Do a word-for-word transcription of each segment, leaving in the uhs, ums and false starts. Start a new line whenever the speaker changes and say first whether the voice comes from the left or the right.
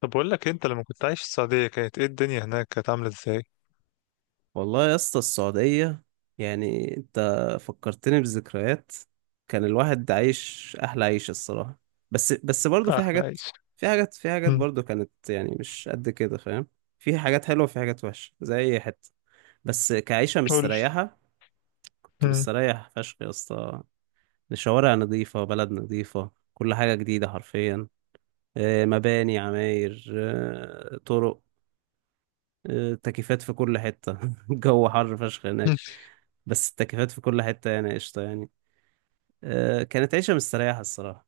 left: طب بقول لك انت لما كنت عايش في السعودية كانت ايه الدنيا هناك كانت عاملة ازاي؟
right: والله يا اسطى السعودية يعني انت فكرتني بذكريات. كان الواحد عايش احلى عيشة الصراحة. بس بس برضه في
left: احلى
right: حاجات.
left: عيش.
right: في حاجات في حاجات
left: مم.
right: برضه كانت يعني مش قد كده فاهم. في حاجات حلوة وفي حاجات وحشة زي اي حتة، بس كعيشة
left: قول لي.
right: مستريحة كنت
left: مم.
right: مستريح فشخ يا اسطى. الشوارع نظيفة، بلد نظيفة، كل حاجة جديدة حرفيا. آه، مباني، عماير، آه، طرق، آه، تكييفات في كل حتة. الجو حر فشخ هناك،
left: مم.
right: بس التكييفات في كل حتة يعني قشطة يعني. آه، كانت عيشة مستريحة الصراحة.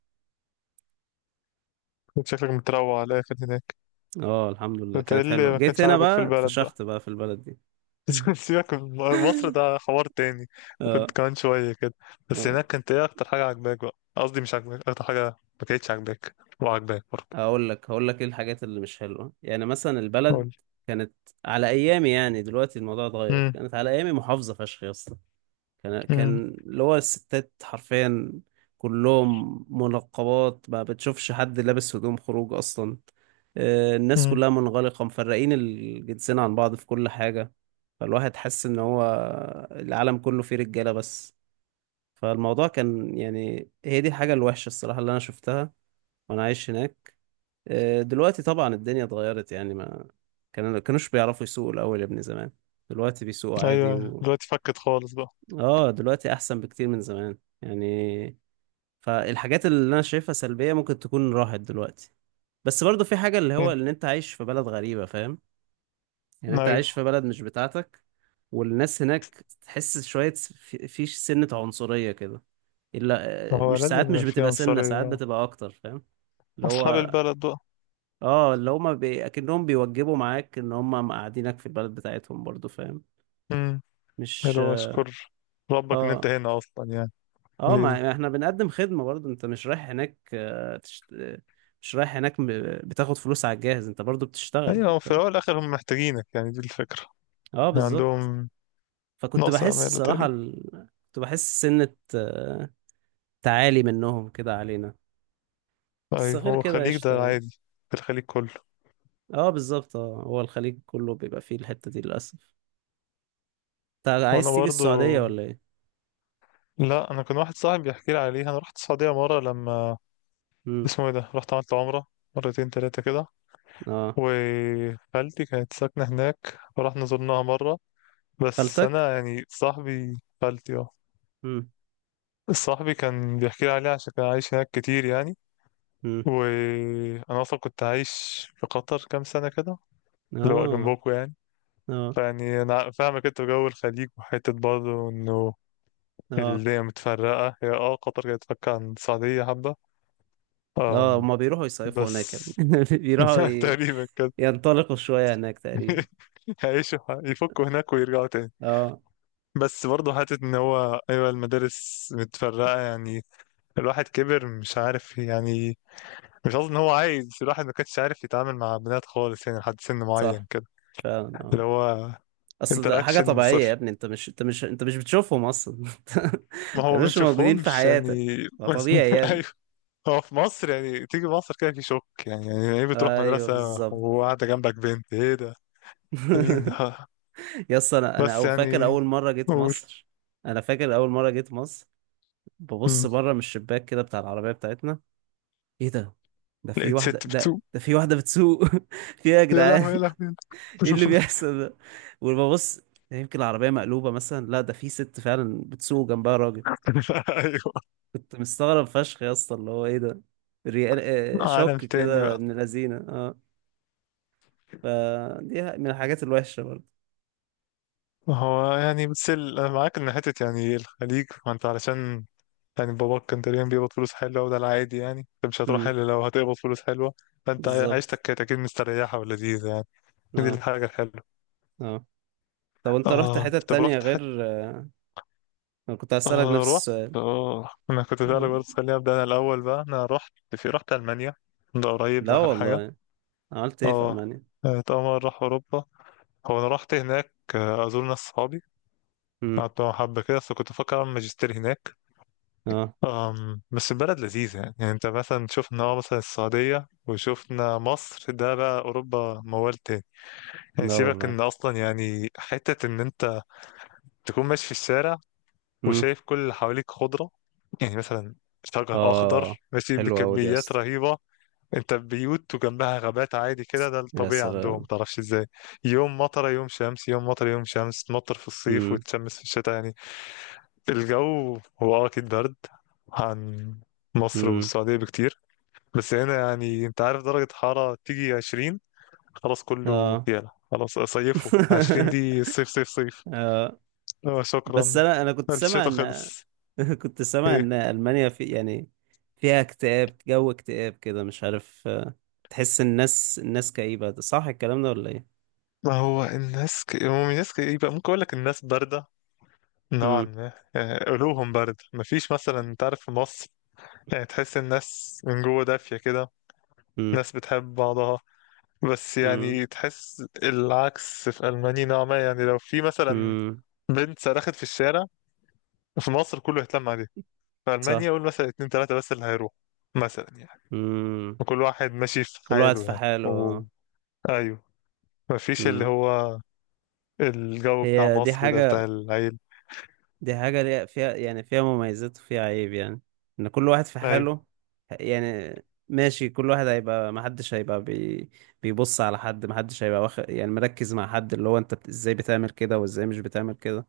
left: كنت شكلك متروع على الاخر هناك.
right: اه الحمد لله
left: كنت
right: كانت
left: قايل لي
right: حلوة.
left: ما
right: جيت
left: كانش
right: هنا
left: عاجبك في
right: بقى
left: البلد بقى.
right: اتفشخت بقى في البلد دي.
left: بس سيبك من مصر، ده حوار تاني. كنت
right: اه.
left: كمان شوية كده. بس
right: اه،
left: هناك كانت ايه اكتر حاجة عاجباك بقى؟ قصدي مش عاجباك، اكتر حاجة ما كانتش عاجباك وعاجباك برضه.
right: هقول لك، هقول لك ايه الحاجات اللي مش حلوة. يعني مثلا
left: قول
right: البلد
left: لي.
right: كانت على ايامي، يعني دلوقتي الموضوع اتغير،
left: مم.
right: كانت على ايامي محافظة فشخ يا اسطى. كان
left: مم.
right: كان اللي هو الستات حرفيا كلهم منقبات، ما بتشوفش حد لابس هدوم خروج أصلا. آه، الناس
left: مم.
right: كلها منغلقة، مفرقين الجنسين عن بعض في كل حاجة. فالواحد حس إن هو العالم كله فيه رجالة بس. فالموضوع كان يعني هي دي الحاجة الوحشة الصراحة اللي أنا شفتها وأنا عايش هناك. آه، دلوقتي طبعا الدنيا اتغيرت. يعني ما كانوا كانوش بيعرفوا يسوقوا الأول يا ابني زمان، دلوقتي بيسوقوا عادي.
left: ايوه دلوقتي فكت خالص بقى.
right: اه دلوقتي احسن بكتير من زمان يعني. فالحاجات اللي انا شايفها سلبية ممكن تكون راحت دلوقتي. بس برضو في حاجة اللي هو
left: مم.
right: ان انت عايش في بلد غريبة فاهم. يعني انت عايش
left: ايوه،
right: في بلد مش بتاعتك، والناس هناك تحس شوية في في سنة عنصرية كده. الا
left: هو
right: مش
left: لازم
right: ساعات، مش
left: يبقى في
right: بتبقى سنة، ساعات
left: عنصرية،
right: بتبقى اكتر فاهم. اللي
left: اصحاب
right: هو
left: البلد بقى.
right: اه، اللي هما بي... اكنهم بيوجبوا معاك ان هما مقعدينك في البلد بتاعتهم برضو فاهم.
left: مم.
right: مش
left: حلو، اشكر ربك ان انت
right: اه.
left: هنا اصلا يعني.
right: اه ما
left: ليه؟
right: ما احنا بنقدم خدمة برضه. انت مش رايح هناك آه، تشت... آه، مش رايح هناك م- بتاخد فلوس على الجاهز، انت برضه بتشتغل
left: ايوه في
right: انت.
left: الاول والاخر هم محتاجينك، يعني دي الفكره،
right: اه
left: يعني
right: بالظبط.
left: عندهم
right: فكنت
left: نقص
right: بحس
left: امال
right: الصراحة
left: تقريبا.
right: ال... كنت بحس سنة آه، تعالي منهم كده علينا. بس
left: ايوه
right: غير
left: هو
right: كده
left: الخليج
right: قشطة
left: ده
right: يعني.
left: عادي، في الخليج كله.
right: اه بالظبط، اه هو الخليج كله بيبقى فيه الحتة دي للأسف. انت
left: وانا
right: عايز تيجي
left: برضو،
right: السعودية ولا ايه؟
left: لا انا كان واحد صاحبي بيحكي لي عليها، انا رحت السعوديه مره لما
right: امم.
left: اسمه ايه ده، رحت عملت عمره مرتين ثلاثه كده.
right: اه.
left: وخالتي كانت ساكنه هناك ورحنا زرناها مره. بس
right: خالتك؟
left: انا يعني صاحبي. خالتي اه.
right: امم.
left: صاحبي كان بيحكي لي عليها عشان كان عايش هناك كتير يعني.
right: امم.
left: وانا اصلا كنت عايش في قطر كام سنه كده، اللي هو
right: اه.
left: جنبكم يعني.
right: اه.
left: فيعني انا فاهمك انت جو الخليج، وحته برضه انه
right: اه.
left: الدنيا متفرقه، هي اه قطر كانت تفك عن السعوديه حبه.
right: اه
left: أم
right: هما بيروحوا يصيفوا
left: بس
right: هناك يا ابني. بيروحوا ي...
left: تقريبا كده.
right: ينطلقوا شوية هناك تقريبا.
left: هيعيشوا يفكوا هناك ويرجعوا تاني.
right: اه.
left: بس برضه حتة إن هو أيوة المدارس متفرقة يعني. الواحد كبر مش عارف يعني. مش قصدي إن هو عايز، الواحد ما كانش عارف يتعامل مع بنات خالص يعني لحد سن
right: صح،
left: معين كده،
right: فعلا
left: اللي
right: اه.
left: هو
right: اصل ده حاجة
left: انتراكشن
right: طبيعية يا
left: صفر.
right: ابني. انت مش، انت مش انت مش بتشوفهم اصلا. ما
left: ما هو ما
right: كانوش موجودين في
left: نشوفهمش
right: حياتك
left: يعني.
right: فطبيعي يعني.
left: ايوه. هو في مصر يعني تيجي مصر كده في شوك، يعني يعني ايه بتروح
right: ايوه
left: مدرسة
right: بالظبط.
left: وقاعدة جنبك بنت، ايه ده؟ ده مين ده؟
right: يا اسطى انا، انا
left: بس
right: أو- فاكر
left: يعني
right: اول مرة جيت
left: قول.
right: مصر. انا فاكر اول مرة جيت مصر ببص
left: مم.
right: بره من الشباك كده بتاع العربية بتاعتنا. ايه ده، ده في
left: لقيت
right: واحدة
left: ست
right: ده
left: بتسوق،
right: ده في واحدة بتسوق. في ايه يا
left: يا لهوي يا
right: جدعان،
left: لهوي يا
right: ايه اللي
left: لهوي.
right: بيحصل ده؟ وببص، يمكن العربية مقلوبة مثلا. لا ده في ست فعلا بتسوق جنبها راجل.
left: ايوه،
right: كنت مستغرب فشخ يا اسطى اللي هو ايه ده؟ ريال. آه،
left: عالم
right: شوك
left: تاني
right: كده
left: بقى.
right: من الذين اه. فدي ح- من الحاجات الوحشة برضه.
left: هو يعني بتسل انا معاك ان حتة يعني الخليج، ما انت علشان يعني باباك كان تقريبا بيقبض فلوس حلوة، وده العادي يعني، انت مش هتروح
right: امم.
left: الا لو هتقبض فلوس حلوة. فانت
right: بالظبط.
left: عيشتك كانت اكيد مستريحة ولذيذة يعني. دي
right: اه.
left: الحاجة الحلوة.
right: اه طب انت رحت
left: اه
right: حتة
left: طب
right: تانية
left: رحت حتى
right: غير آه، انا كنت هسألك
left: اه
right: نفس
left: رحت
right: السؤال؟
left: اه انا كنت فعلا
right: آه.
left: برضه، خليني ابدا انا الاول بقى، انا رحت في رحت المانيا. ده قريب، ده
right: لا
left: اخر حاجة.
right: والله، عملت ايه في
left: اه
right: ألمانيا؟
left: اتأمر راح اوروبا. هو انا رحت هناك آه، ازور ناس صحابي.
right: امم.
left: قعدت معاهم حبة كده، بس كنت بفكر اعمل ماجستير هناك.
right: اه.
left: أم بس البلد لذيذة يعني، يعني انت مثلا شفنا اه مثلا السعودية وشفنا مصر، ده بقى اوروبا موال تاني. يعني
right: لا
left: سيبك
right: والله.
left: ان اصلا يعني حتة ان انت تكون ماشي في الشارع
right: امم.
left: وشايف كل اللي حواليك خضرة، يعني مثلا شجر
right: اه.
left: أخضر ماشي
right: حلوة أوي دي يا
left: بكميات
right: اسطى.
left: رهيبة. أنت بيوت وجنبها غابات عادي كده، ده
right: يا
left: الطبيعي عندهم
right: سلام.
left: متعرفش إزاي. يوم مطرة يوم شمس، يوم مطرة يوم شمس، تمطر في الصيف
right: امم.
left: وتشمس في الشتاء يعني. الجو هو أه أكيد برد عن مصر
right: امم.
left: والسعودية بكتير. بس هنا يعني أنت عارف درجة حرارة تيجي عشرين، خلاص كله
right: اه.
left: يلا خلاص، صيفه عشرين، دي صيف صيف صيف.
right: اه.
left: آه، شكرا.
right: بس انا، انا كنت سامع
left: الشتاء
right: ان...
left: خلص.
right: كنت سامع ان المانيا في يعني فيها اكتئاب، جو اكتئاب كده مش عارف آه، تحس الناس، الناس كئيبة، ده صح الكلام ده ولا ايه؟
left: ما هو الناس ك... هم الناس ك... يبقى ممكن اقول لك الناس بارده نوعا
right: امم.
left: ما، يعني قلوبهم بارده. مفيش مثلا، انت عارف في مصر يعني تحس الناس من جوه دافيه كده،
right: امم.
left: ناس بتحب بعضها. بس
right: امم.
left: يعني تحس العكس في المانيا نوعا ما، يعني لو في مثلا
right: امم.
left: بنت صرخت في الشارع، في مصر كله هيتلم عليها، في المانيا
right: صح.
left: قول مثلا اتنين تلاته بس اللي هيروح، مثلا يعني.
right: امم.
left: وكل واحد ماشي في
right: كل واحد
left: حاله
right: في
left: يعني و...
right: حاله.
left: ايوه، مفيش اللي
right: امم.
left: هو الجو بتاع
right: هي دي
left: مصر ده، بتاع
right: حاجة،
left: العيل.
right: دي حاجة ليها- فيها يعني، فيها مميزات وفيها عيب يعني، ان كل واحد في حاله
left: ايوه.
right: يعني. ماشي كل واحد هيبقى، محدش هيبقى بي بيبص على حد، محدش هيبقى واخد يعني مركز مع حد اللي هو انت بت- ازاي بتعمل كده وازاي مش بتعمل كده.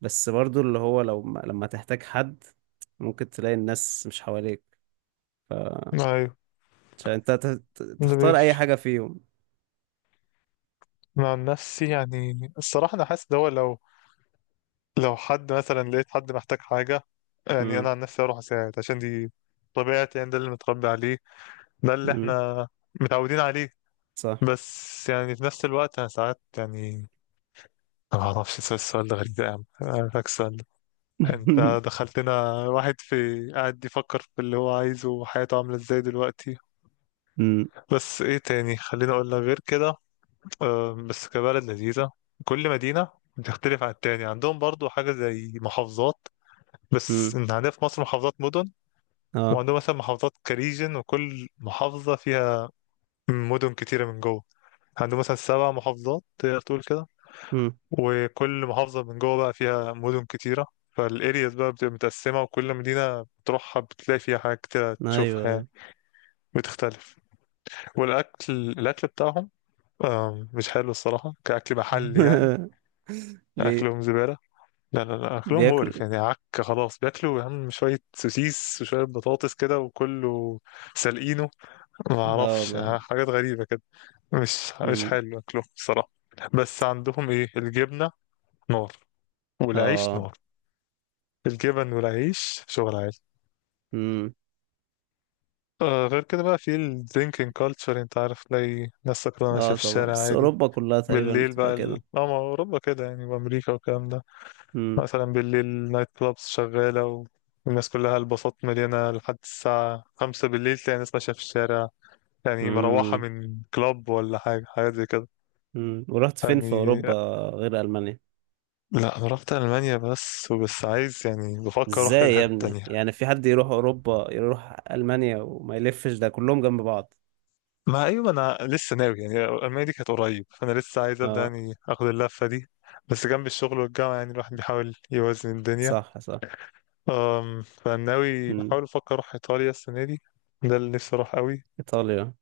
right: بس برضو اللي هو لو ما- لما تحتاج حد ممكن تلاقي الناس مش حواليك ف...
left: ايوه
right: عشان انت ت- ت-
left: ده
right: تختار اي
left: بيفرق.
right: حاجة فيهم.
left: أنا عن نفسي يعني، الصراحة أنا حاسس ده هو، لو لو حد مثلا، لقيت حد محتاج حاجة، يعني أنا
right: امم.
left: عن نفسي أروح أساعد، عشان دي طبيعتي يعني، ده اللي متربي عليه، ده اللي
right: امم.
left: إحنا متعودين عليه.
right: صح.
left: بس يعني في نفس الوقت أنا ساعات يعني، أنا معرفش، السؤال السؤال ده غريب، ده يا عم أنا عارفك السؤال ده. أنت دخلتنا واحد في قاعد يفكر في اللي هو عايزه وحياته عاملة إزاي دلوقتي.
right: امم.
left: بس إيه تاني، خليني أقول لك غير كده. آه، بس كبلد لذيذة، كل مدينة بتختلف عن التاني. عندهم برضو حاجة زي محافظات، بس
right: امم.
left: إن عندنا في مصر محافظات مدن،
right: اه.
left: وعندهم مثلا محافظات كريجن، وكل محافظة فيها مدن كتيرة من جوه. عندهم مثلا سبع محافظات تقدر تقول كده،
right: امم.
left: وكل محافظة من جوه بقى فيها مدن كتيرة. فالارياز بقى بتبقى متقسمة، وكل مدينة بتروحها بتلاقي فيها حاجات كتيرة
right: ايوه
left: تشوفها
right: أيوة.
left: يعني، بتختلف. والأكل، الأكل بتاعهم آه، مش حلو الصراحة كأكل محلي يعني.
right: ليه؟
left: أكلهم زبالة، لا لا لا أكلهم
right: بياكل.
left: مقرف يعني، عك خلاص، بياكلوا يا عم شوية سوسيس وشوية بطاطس كده وكله سالقينه، ما
right: اه
left: أعرفش،
right: والله.
left: آه، حاجات غريبة كده. مش مش
right: امم.
left: حلو أكلهم الصراحة. بس عندهم إيه، الجبنة نار، والعيش
right: اه.
left: نار، الجبن والعيش شغل عالي.
right: امم.
left: آه، غير كده بقى في الدرينكينج كالتشر، أنت عارف، تلاقي ناس سكرانة ماشية
right: اه
left: في
right: طبعا،
left: الشارع
right: بس
left: عادي.
right: اوروبا كلها تقريبا
left: بالليل
right: بتبقى
left: بقى ال...
right: كده.
left: اه ما هو أوروبا كده يعني، وأمريكا والكلام ده.
right: امم.
left: مثلا بالليل نايت كلابس شغالة، والناس كلها، الباصات مليانة لحد الساعة خمسة بالليل، تلاقي ناس ماشية في الشارع، يعني مروحة
right: امم.
left: من كلاب ولا حاجة، حاجات زي كده
right: امم. ورحت فين في اوروبا
left: يعني.
right: غير المانيا؟
left: لا أنا رحت ألمانيا بس، وبس عايز يعني بفكر أروح كذا
right: ازاي يا
left: حتة
right: ابني
left: تانية.
right: يعني في حد يروح اوروبا يروح المانيا وما يلفش، ده كلهم جنب بعض.
left: ما أيوة أنا لسه ناوي يعني، ألمانيا دي كانت قريب، فأنا لسه عايز أبدأ
right: اه
left: يعني آخد اللفة دي. بس جنب الشغل والجامعة يعني، الواحد بيحاول يوازن الدنيا.
right: صح صح.
left: أم فناوي
right: امم.
left: بحاول أفكر أروح إيطاليا السنة دي، ده اللي نفسي أروح قوي.
right: ايطاليا.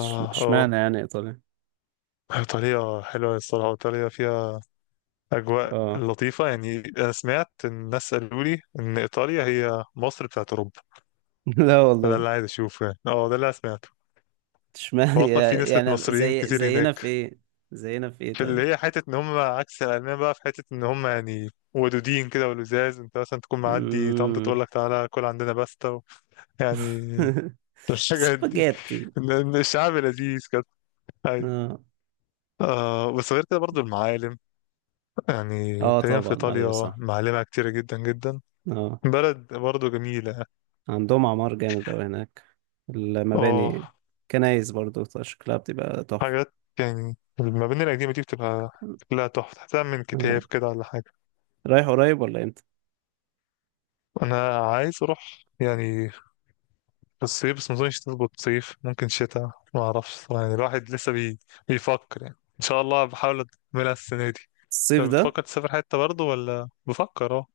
right: إش-
left: آه.
right: اشمعنى يعني ايطاليا؟
left: طريقة حلوة الصراحة، وطريقة فيها أجواء
right: اه.
left: لطيفة يعني، أنا سمعت، إن الناس قالوا لي إن إيطاليا هي مصر بتاعت أوروبا،
right: لا
left: فده
right: والله،
left: اللي عايز أشوفه يعني، أه ده اللي أنا سمعته.
right: اشمعنى
left: وأصلا في نسبة
right: يعني؟
left: مصريين
right: زي
left: كتير
right: زينا في
left: هناك،
right: ايه؟ زينا في ايه
left: في اللي
right: طيب؟
left: هي حتة إن هم عكس الألمان بقى، في حتة إن هم يعني ودودين كده ولزاز، أنت مثلا تكون معدي طنط تقول
right: امم.
left: لك تعالى كل عندنا باستا و... يعني الحاجات دي،
right: سباجيتي.
left: إن- إن الشعب لذيذ كده. أيوة.
right: اه.
left: آه بس غير كده برضو المعالم، يعني
right: اه
left: تقريبا في
right: طبعا ايوه
left: إيطاليا
right: صح.
left: معالمها كتيرة جدا جدا.
right: اه
left: بلد برضه جميلة.
right: عندهم اعمار جامد اوي هناك،
left: اه
right: المباني، كنايس برضو شكلها بتبقى تحفة.
left: حاجات يعني المباني القديمة دي بتبقى شكلها تحفة، تحتها من
right: آه.
left: كتاب كده ولا حاجة.
right: رايح قريب ولا امتى؟
left: أنا عايز أروح يعني في الصيف، بس مظنش تظبط صيف، ممكن شتاء ما أعرفش صراحة، يعني الواحد لسه بي... بيفكر يعني. إن شاء الله بحاول أكملها السنة دي.
right: الصيف
left: أنت
right: ده؟
left: بتفكر تسافر حتة برضه ولا بفكر اه؟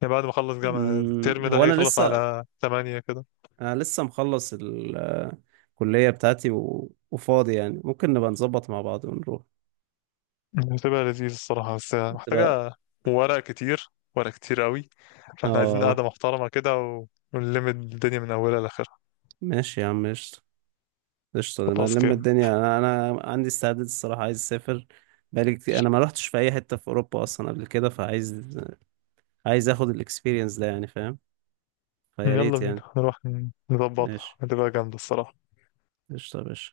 left: يعني بعد ما أخلص جامعة،
right: مم.
left: الترم ده
right: هو انا
left: هيخلص
right: لسه،
left: على تمانية كده.
right: انا لسه مخلص ال- آه، الكلية بتاعتي و... وفاضي يعني ممكن نبقى نظبط مع بعض ونروح.
left: هتبقى لذيذ الصراحة، بس
right: تبقى
left: محتاجة ورق كتير، ورق كتير قوي. فاحنا عايزين
right: اه.
left: قعدة محترمة كده و- ونلم الدنيا من أولها لآخرها.
right: ماشي يا عم ماشي. قشطة. انا
left: خلاص
right: لما
left: كده،
right: الدنيا، انا انا عندي استعداد الصراحة، عايز اسافر بقالي كتير. انا ما رحتش في اي حتة في اوروبا اصلا قبل كده، فعايز، عايز اخد الاكسبيرينس ده يعني فاهم. فيا
left: يلا
right: ريت يعني.
left: بينا نروح نظبطها،
right: ماشي.
left: هتبقى جامدة الصراحة.
right: قشطة يا باشا.